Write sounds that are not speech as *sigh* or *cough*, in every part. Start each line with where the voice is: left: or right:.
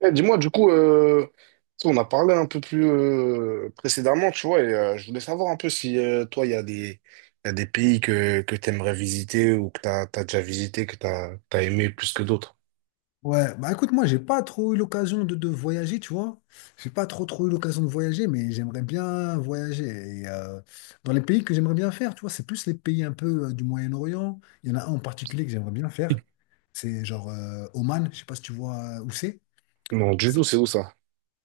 right: Eh, dis-moi, du coup, euh, tu sais, on a parlé un peu plus précédemment, tu vois, et je voulais savoir un peu si toi, il y a des pays que tu aimerais visiter ou que tu as, déjà visité, que tu as, aimé plus que d'autres.
left: Ouais, bah écoute, moi, j'ai pas trop eu l'occasion de voyager, tu vois. J'ai pas trop trop eu l'occasion de voyager, mais j'aimerais bien voyager. Et dans les pays que j'aimerais bien faire, tu vois, c'est plus les pays un peu du Moyen-Orient. Il y en a un en particulier que j'aimerais bien faire. C'est genre Oman, je sais pas si tu vois où c'est.
right: Non, du
left: C'est
right: tout, c'est où ça?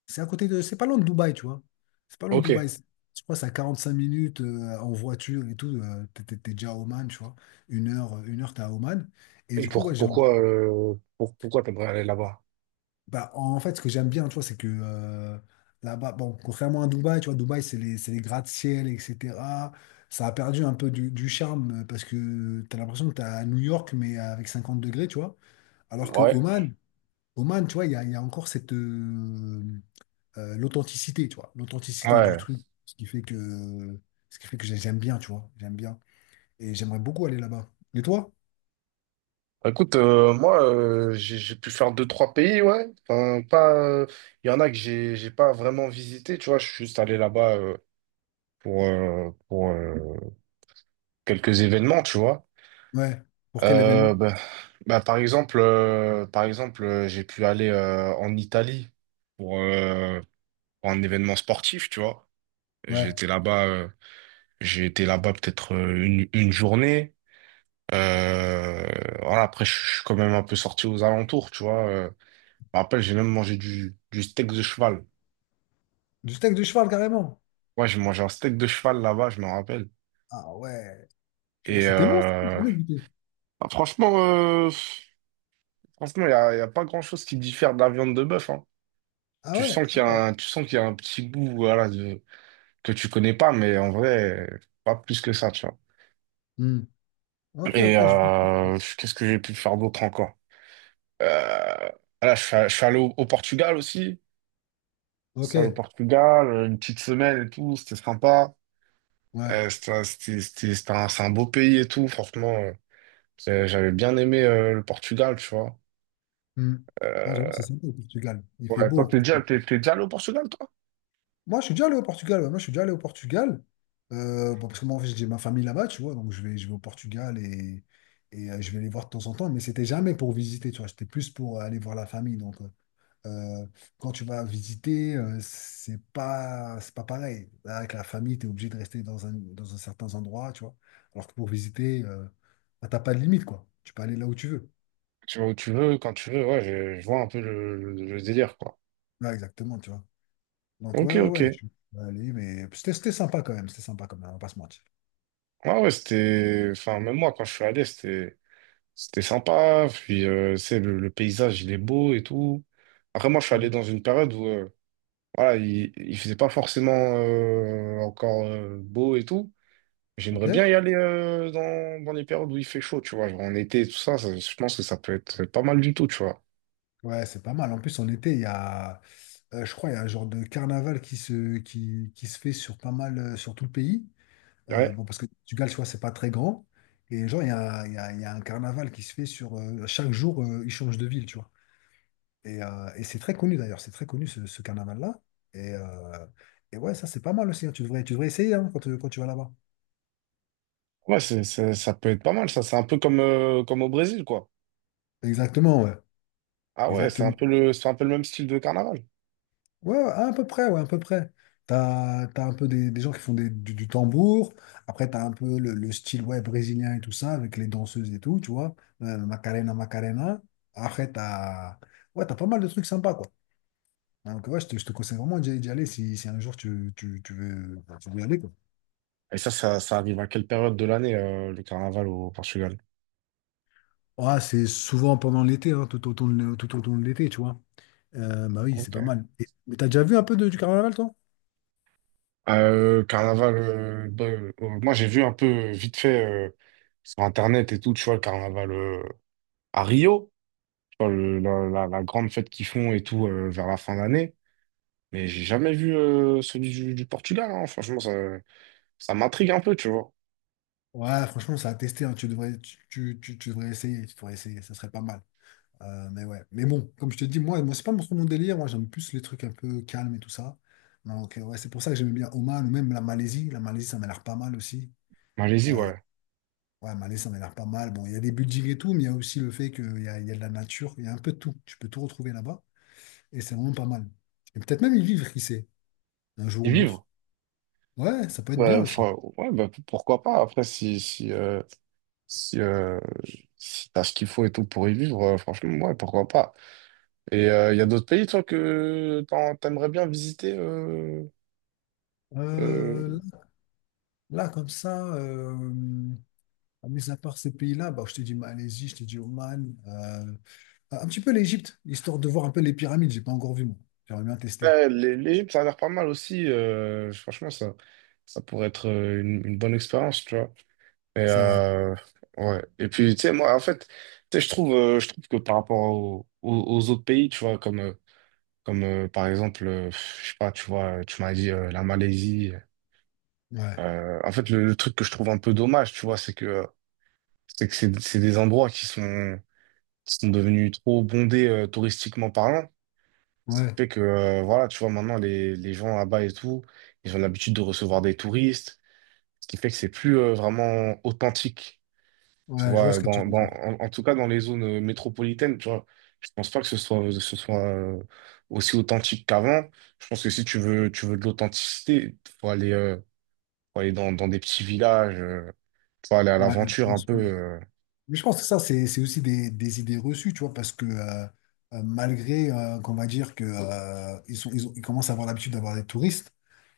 left: c'est à côté de. C'est pas loin de Dubaï, tu vois. C'est pas loin de
right: Ok.
left: Dubaï. C'est- Je crois que c'est à 45 minutes en voiture et tout. T'es déjà à Oman, tu vois. Une heure, 1 heure, t'es à Oman. Et du coup, ouais, j'ai Mhm.
right: Pourquoi, pourquoi tu aimerais aller là-bas?
left: Bah, en fait, ce que j'aime bien, tu vois, c'est que là-bas, bon, contrairement à Dubaï, tu vois, Dubaï, c'est les gratte-ciel, etc. Ça a perdu un peu du charme parce que tu as l'impression que tu es à New York, mais avec 50 degrés, tu vois. Alors que
right: Ouais,
left: Oman, Oman, tu vois, il y a encore cette, l'authenticité, tu vois, l'authenticité du
right: ouais.
left: truc, ce qui fait que, ce qui fait que j'aime bien, tu vois, j'aime bien. Et j'aimerais beaucoup aller là-bas. Et toi?
right: Bah, écoute, moi, j'ai pu faire deux, trois pays, ouais. Enfin, pas, il y en a que j'ai pas vraiment visité, tu vois. Je suis juste allé là-bas pour, quelques événements, tu vois.
left: Ouais. Pour quel événement?
right: Euh, bah, par exemple, j'ai pu aller en Italie pour, euh, pour un événement sportif, tu vois. J'ai
left: Ouais.
right: été là-bas, j'ai été là-bas peut-être une journée. Euh, voilà, après, je suis quand même un peu sorti aux alentours, tu vois. Je me rappelle, j'ai même mangé du steak de cheval.
left: Du steak de cheval, carrément.
right: Ouais, j'ai mangé un steak de cheval là-bas, je me rappelle.
left: Ah ouais. Bah,
right: Et
left: c'était bon, ça, je
right: euh,
left: savais goûter.
right: bah, franchement, y a pas grand-chose qui diffère de la viande de bœuf, hein.
left: Ah ouais? Ah.
right: Tu sens qu'il y a un petit goût, voilà, de, que tu connais pas, mais en vrai, pas plus que ça, tu vois.
left: Hmm. Ok, ok, je...
right: Qu'est-ce que j'ai pu faire d'autre encore? Euh, voilà, je suis allé au Portugal aussi. Je
left: Ok,
right: suis allé au Portugal, une petite semaine et tout, c'était sympa.
left: ouais.
right: C'était un, c'est un beau pays et tout, franchement. J'avais bien aimé le Portugal, tu vois.
left: Hmm. Ah, j'avoue, c'est
right: Euh,
left: sympa le Portugal. Il fait
right: ouais,
left: beau
right: toi,
left: en plus.
right: t'es déjà allé au Portugal, toi?
left: Moi, je suis déjà allé au Portugal. Ouais. Moi, je suis déjà allé au Portugal. Bon, parce que moi, en fait, j'ai ma famille là-bas, tu vois. Donc, je vais au Portugal et, je vais les voir de temps en temps. Mais c'était jamais pour visiter, tu vois. C'était plus pour aller voir la famille. Euh, Quand tu vas visiter, c'est pas pareil. Là, avec la famille, tu es obligé de rester dans un certain endroit, tu vois. Alors que pour visiter, bah, t'as pas de limite, quoi. Tu peux aller là où tu veux.
right: Tu vas où tu veux, quand tu veux, ouais, je vois un peu le délire, quoi.
left: Là, exactement, tu vois. Donc,
right: Ok, ok.
left: ouais, je suis allé, mais c'était sympa quand même. C'était sympa quand même, on va pas se mentir.
right: Ouais, ouais, c'était. Enfin, même moi, quand je suis allé, c'était sympa. Puis, tu sais, le paysage, il est beau et tout. Après, moi, je suis
left: Mm.
right: allé dans une période où, voilà, il faisait pas forcément encore beau et tout. J'aimerais
left: Ok?
right: bien y aller dans, dans les périodes où il fait chaud, tu vois. Genre en été tout ça, ça, je pense que ça peut être pas mal du tout, tu vois.
left: Ouais, c'est pas mal. En plus, en été, je crois, il y a un genre de carnaval qui se fait sur pas mal, sur tout le pays.
right: Ouais,
left: Bon, parce que le Portugal, tu vois, c'est pas très grand. Et genre, il y a un carnaval qui se fait sur. Chaque jour, il change de ville, tu vois. Et c'est très connu d'ailleurs, c'est très connu ce carnaval-là. Et, euh, et ouais, ça, c'est pas mal aussi, hein. Tu devrais essayer hein, quand tu vas là-bas.
right: ouais, ça peut être pas mal, ça. C'est un peu comme, comme au Brésil, quoi.
left: Exactement, ouais.
right: Ah ouais,
left: Exactement.
right: c'est un peu le même style de carnaval.
left: Ouais, à peu près, ouais, à peu près. T'as un peu des gens qui font du tambour. Après, t'as un peu le style ouais, brésilien et tout ça, avec les danseuses et tout, tu vois. Macarena, Macarena. Après, t'as. Ouais, t'as pas mal de trucs sympas, quoi. Donc, ouais, je te conseille vraiment d'y aller si, si un jour tu veux y aller, quoi.
right: Et ça arrive à quelle période de l'année, le carnaval au Portugal?
left: Ouais, c'est souvent pendant l'été, hein, tout autour de l'été, tu vois. Bah oui, c'est pas
right: Ok.
left: mal. Et- mais t'as déjà vu un peu du carnaval, toi?
right: Carnaval, moi j'ai vu un peu vite fait sur Internet et tout, tu vois, le carnaval à Rio, tu vois, la grande fête qu'ils font et tout vers la fin d'année. Mais j'ai jamais vu celui du Portugal, hein. Franchement, ça m'intrigue un peu, tu vois.
left: Ouais, franchement, ça a testé, hein. Tu devrais essayer. Tu devrais essayer. Ça serait pas mal. Mais ouais. Mais bon, comme je te dis, moi, moi c'est pas trop mon délire. Moi, j'aime plus les trucs un peu calmes et tout ça. Donc, ouais, c'est pour ça que j'aimais bien Oman ou même la Malaisie. La Malaisie, ça m'a l'air pas mal aussi.
right: Malaisie, ouais.
left: Ouais, Malaisie, ça m'a l'air pas mal. Bon, il y a des buildings et tout, mais il y a aussi le fait il y a de la nature. Il y a un peu de tout. Tu peux tout retrouver là-bas. Et c'est vraiment pas mal. Et peut-être même y vivre, qui sait, un jour
right: Et
left: ou l'autre.
right: vivre.
left: Ouais, ça peut être bien
right: Ouais,
left: aussi.
right: ouais, bah, pourquoi pas. Après, si, euh, si t'as ce qu'il faut et tout pour y vivre, franchement, ouais, pourquoi pas. Il y a d'autres pays, toi, t'aimerais bien visiter euh,
left: Euh, là, comme ça, mis à part ces pays-là, bah, je te dis Malaisie, je te dis Oman. Un petit peu l'Égypte, histoire de voir un peu les pyramides. J'ai pas encore vu, moi. J'aimerais bien tester.
right: ouais, les îles, ça a l'air pas mal aussi. Franchement, ça pourrait être une bonne expérience, tu vois. Et,
left: C'est vrai.
right: euh, ouais. Et puis, tu sais, moi, en fait, tu sais, je trouve que par rapport aux autres pays, tu vois, comme par exemple, je sais pas, tu vois, tu m'as dit la Malaisie.
left: Ouais.
right: En fait, le truc que je trouve un peu dommage, tu vois, c'est que c'est des endroits qui sont sont devenus trop bondés touristiquement parlant. Ce qui
left: Ouais.
right: fait que, voilà, tu vois, maintenant, les gens là-bas et tout, ils ont l'habitude de recevoir des touristes, ce qui fait que c'est plus vraiment authentique, tu
left: Ouais, je vois ce
right: vois,
left: que tu veux dire.
right: en tout cas dans les zones métropolitaines, tu vois. Je pense pas que ce soit aussi authentique qu'avant. Je pense que si tu veux de l'authenticité, faut aller dans, dans des petits villages, faut aller à
left: Ouais, je
right: l'aventure un
left: pense.
right: peu.
left: Mais je pense que ça, c'est aussi des idées reçues, tu vois, parce que malgré qu'on va dire que ils sont, ils commencent à avoir l'habitude d'avoir des touristes,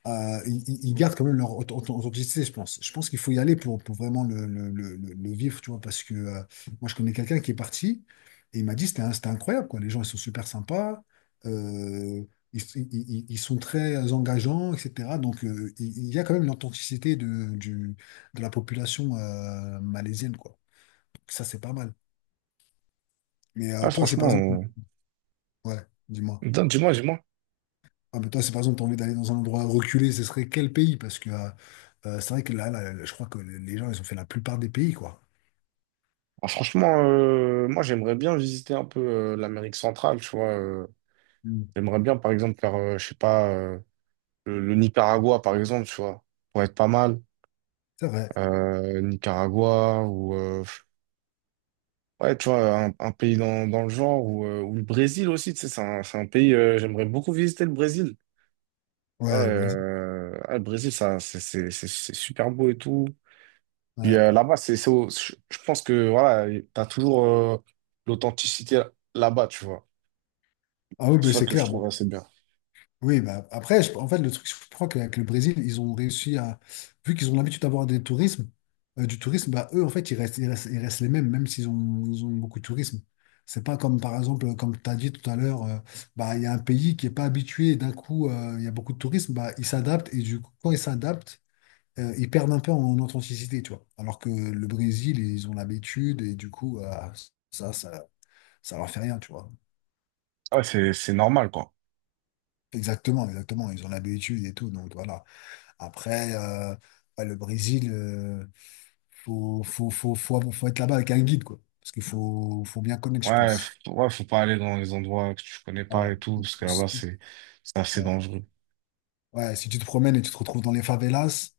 left: ils gardent quand même leur authenticité, je pense. Je pense qu'il faut y aller pour vraiment le vivre, tu vois, parce que moi, je connais quelqu'un qui est parti et il m'a dit c'était un- c'était incroyable, quoi. Les gens, ils sont super sympas, euh, ils sont très engageants, etc. Donc, il y a quand même l'authenticité de la population malaisienne, quoi. Ça, c'est pas mal. Mais
right: Ah,
left: toi, c'est par exemple.
right: euh,
left: Ouais, dis-moi.
right: dis-moi, dis-moi.
left: Ah, mais toi, c'est par exemple, t'as envie d'aller dans un endroit reculé, ce serait quel pays? Parce que c'est vrai que là, je crois que les gens, ils ont fait la plupart des pays, quoi.
right: Ah, franchement, moi j'aimerais bien visiter un peu l'Amérique centrale, tu vois.
left: Mm.
right: J'aimerais bien, par exemple, faire, je sais pas, le Nicaragua, par exemple, tu vois. Pourrait être pas mal.
left: C'est vrai.
right: Nicaragua ou ouais, tu vois, un pays dans, dans le genre ou le Brésil aussi, tu sais, c'est un pays. J'aimerais beaucoup visiter le Brésil. Ouais,
left: Ouais, le Brésil.
right: ah, le Brésil, ça, c'est super beau et tout. Puis
left: Ouais.
right: là-bas, je pense que voilà, t'as toujours l'authenticité là-bas, tu vois.
left: Ah oui,
right: C'est
left: mais
right: ça
left: c'est
right: que je
left: clair. Bon.
right: trouve assez bien.
left: Oui, bah après, je- en fait, le truc, je crois qu'avec le Brésil, ils ont réussi à, vu qu'ils ont l'habitude d'avoir des tourismes, du tourisme, bah eux, en fait, ils restent les mêmes, même ils ont beaucoup de tourisme. C'est pas comme, par exemple, comme tu as dit tout à l'heure, bah, il y a un pays qui est pas habitué, et d'un coup, il y a beaucoup de tourisme, bah, ils s'adaptent, et du coup, quand ils s'adaptent, ils perdent un peu en authenticité, tu vois. Alors que le Brésil, ils ont l'habitude, et du coup, ça, ça, ça leur fait rien, tu vois.
right: Ah, c'est normal, quoi.
left: Exactement, exactement, ils ont l'habitude et tout, donc voilà. Après, ouais, le Brésil, faut être là-bas avec un guide, quoi. Parce faut bien connaître, je
right: Ouais,
left: pense.
right: ouais, faut pas aller dans les endroits que tu connais pas
left: Voilà.
right: et tout, parce que
left: Si
right: là-bas,
left: tu-
right: c'est assez
left: ouais.
right: dangereux.
left: Ouais, si tu te promènes et tu te retrouves dans les favelas,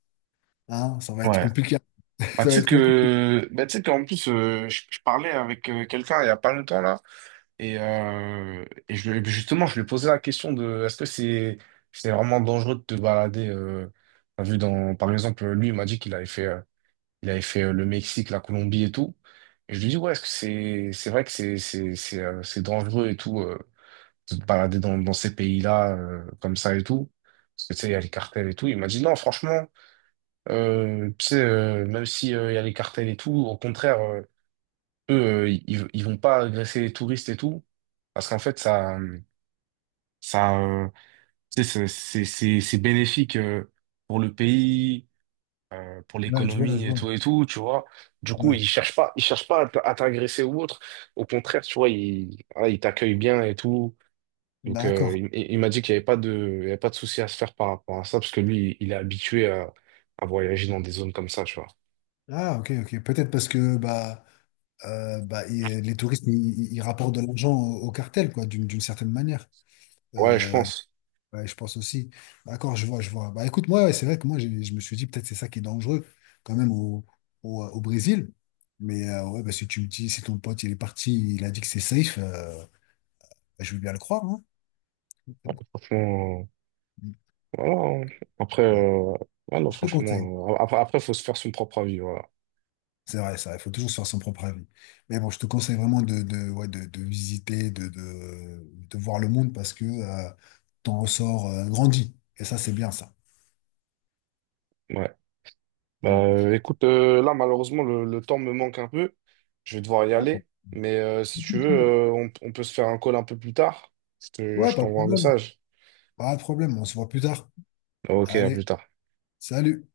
left: hein, ça va être
right: Ouais.
left: compliqué. *laughs*
right: Bah,
left: Ça va être compliqué.
right: bah, tu sais qu'en plus, je parlais avec quelqu'un il y a pas longtemps, là, et, euh, justement, je lui ai posé la question de, est-ce que c'est vraiment dangereux de te balader, t'as vu dans, par exemple, lui, il m'a dit qu'il avait fait, il avait fait le Mexique, la Colombie et tout. Et je lui dis, ouais, est-ce que c'est vrai que c'est dangereux et tout. De te balader dans, dans ces pays-là comme ça et tout. Parce que tu sais, il y a les cartels et tout. Il m'a dit non, franchement, tu sais, même si il y a les cartels et tout, au contraire, eux, ils vont pas agresser les touristes et tout. Parce qu'en fait, ça, euh, tu sais, c'est bénéfique pour le pays, pour
left: Ouais, je vois, je
right: l'économie
left: vois.
right: et tout, tu vois. Du coup,
left: Ouais.
right: ils cherchent pas à t'agresser ou autre. Au contraire, tu vois, ils, voilà, ils t'accueillent bien et tout. Donc,
left: D'accord.
right: il m'a dit qu'il n'y avait pas de, il y avait pas de souci à se faire par rapport à ça, parce que lui, il est habitué à voyager dans des zones comme ça, tu vois.
left: Ah, ok, ok. Peut-être parce que bah, les touristes, ils rapportent de l'argent au cartel, quoi, d'une certaine manière.
right: Ouais, je
left: Euh,
right: pense.
left: Ouais, je pense aussi. Bah, d'accord, je vois, je vois. Bah écoute, moi, ouais, c'est vrai que moi, j'ai- je me suis dit peut-être c'est ça qui est dangereux quand même au Brésil. Mais ouais, bah, si tu me dis, si ton pote il est parti, il a dit que c'est safe, bah, je veux bien le croire, hein.
right: Franchement, voilà. Hein. Après, ouais, non,
left: Je te conseille.
right: franchement, après, faut se faire son propre avis, voilà.
left: C'est vrai, ça, il faut toujours se faire son propre avis. Mais bon, je te conseille vraiment de visiter, de voir le monde parce que ton ressort grandit. Et ça, c'est bien ça.
right: Ouais. Bah,
left: Mm.
right: écoute, là, malheureusement, le temps me manque un peu. Je vais devoir y
left: Ah, pas
right: aller. Mais si
left: de
right: tu veux,
left: souci.
right: on peut se faire un call un peu plus tard.
left: Ouais,
right: Je
left: pas de
right: t'envoie un
left: problème.
right: message.
left: Pas de problème, on se voit plus tard.
right: Ok, à
left: Allez,
right: plus tard.
left: salut.